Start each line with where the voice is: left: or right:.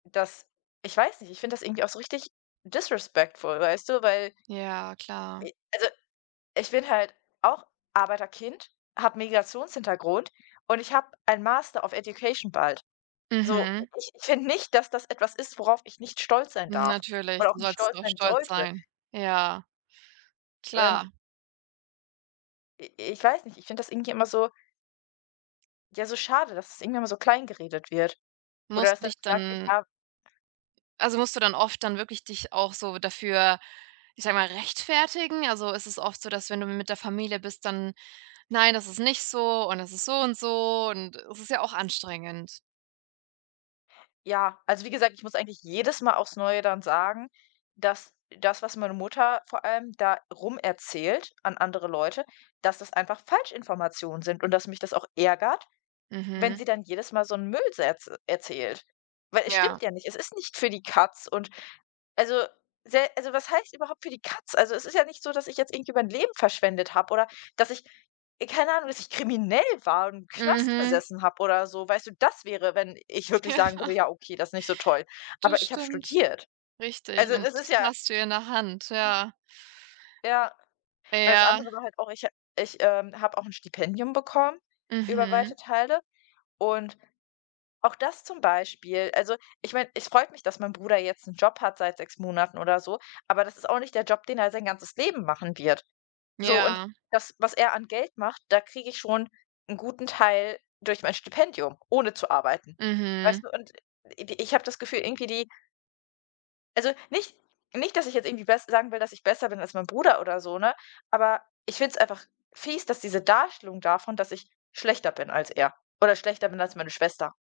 left: Das ich weiß nicht, ich finde das irgendwie auch so richtig disrespectful, weißt du? Weil
right: Ja, klar.
left: j also, ich bin halt auch Arbeiterkind, habe Migrationshintergrund und ich habe ein „Master of Education“ bald. So,
right: Mhm.
left: ich ich finde nicht, dass das etwas ist, worauf ich nicht stolz sein darf
right: Natürlich,
left: oder auch
right: du
left: nicht
right: sollst
left: stolz
right: doch
left: sein
right: stolz
left: sollte.
right: sein. Ja.
left: Und
right: Klar.
left: i ich weiß nicht, ich finde das irgendwie immer so ja, so schade, dass es irgendwie immer so klein geredet wird. Oder dass
right: Musst
left: dann
right: dich
left: gesagt wird,
right: dann
left: ja
right: also, musst du dann oft dann wirklich dich auch so dafür- ich sage mal- rechtfertigen? Also, ist es oft so, dass wenn du mit der Familie bist, dann: „Nein, das ist nicht so und es ist so und so,“ und es ist ja auch anstrengend?
left: Ja, also, wie gesagt, ich muss eigentlich jedes Mal aufs Neue dann sagen, dass das, was meine Mutter vor allem da rum erzählt an andere Leute, dass das einfach Falschinformationen sind und, dass mich das auch ärgert, wenn
right: Mhm.
left: sie dann jedes Mal so 'n Müll so erz erzählt. Weil es
right: Ja.
left: stimmt ja nicht. Es ist nicht für die Katz und also, sehr also, was heißt überhaupt für die Katz? Also, es ist ja nicht so, dass ich jetzt irgendwie mein Leben verschwendet habe oder dass ich, e keine Ahnung, dass ich kriminell war und im Knast
right: Mhm.
left: gesessen habe oder so. Weißt du, das wäre, wenn ich wirklich sagen
right: Ja.
left: würde: „Ja okay, das ist nicht so toll.“
right: Das
left: Aber ich habe
right: stimmt.
left: studiert.
right: Richtig
left: Also,
right: und
left: es ist ja
right: hast du ja in der Hand, ja.
left: Ja. Weil's andere
right: Ja.
left: war halt auch, ich ha ich, ähm, habe auch 'n Stipendium bekommen über
right: Mhm.
left: weite Teile. Und auch das zum Beispiel, also, ich meine, es freut mich, dass mein Bruder jetzt 'n Job hat seit 6 Monaten oder so, aber das ist auch nicht der Job, den er sein ganzes Leben machen wird. So, und
right: Ja.
left: das, was er an Geld macht, da kriege ich schon 'n guten Teil durch mein Stipendium, ohne zu arbeiten.
right: Mhm.
left: Weißt du? Und, äh, ich ich habe das Gefühl irgendwie die also, nicht nicht dass ich jetzt irgendwie bess sagen will das ich besser bin als mein Bruder oder so, ne? Aber ich finde es einfach fies, dass diese Darstellung davon, dass ich schlechter bin als er oder schlechter bin als meine Schwester.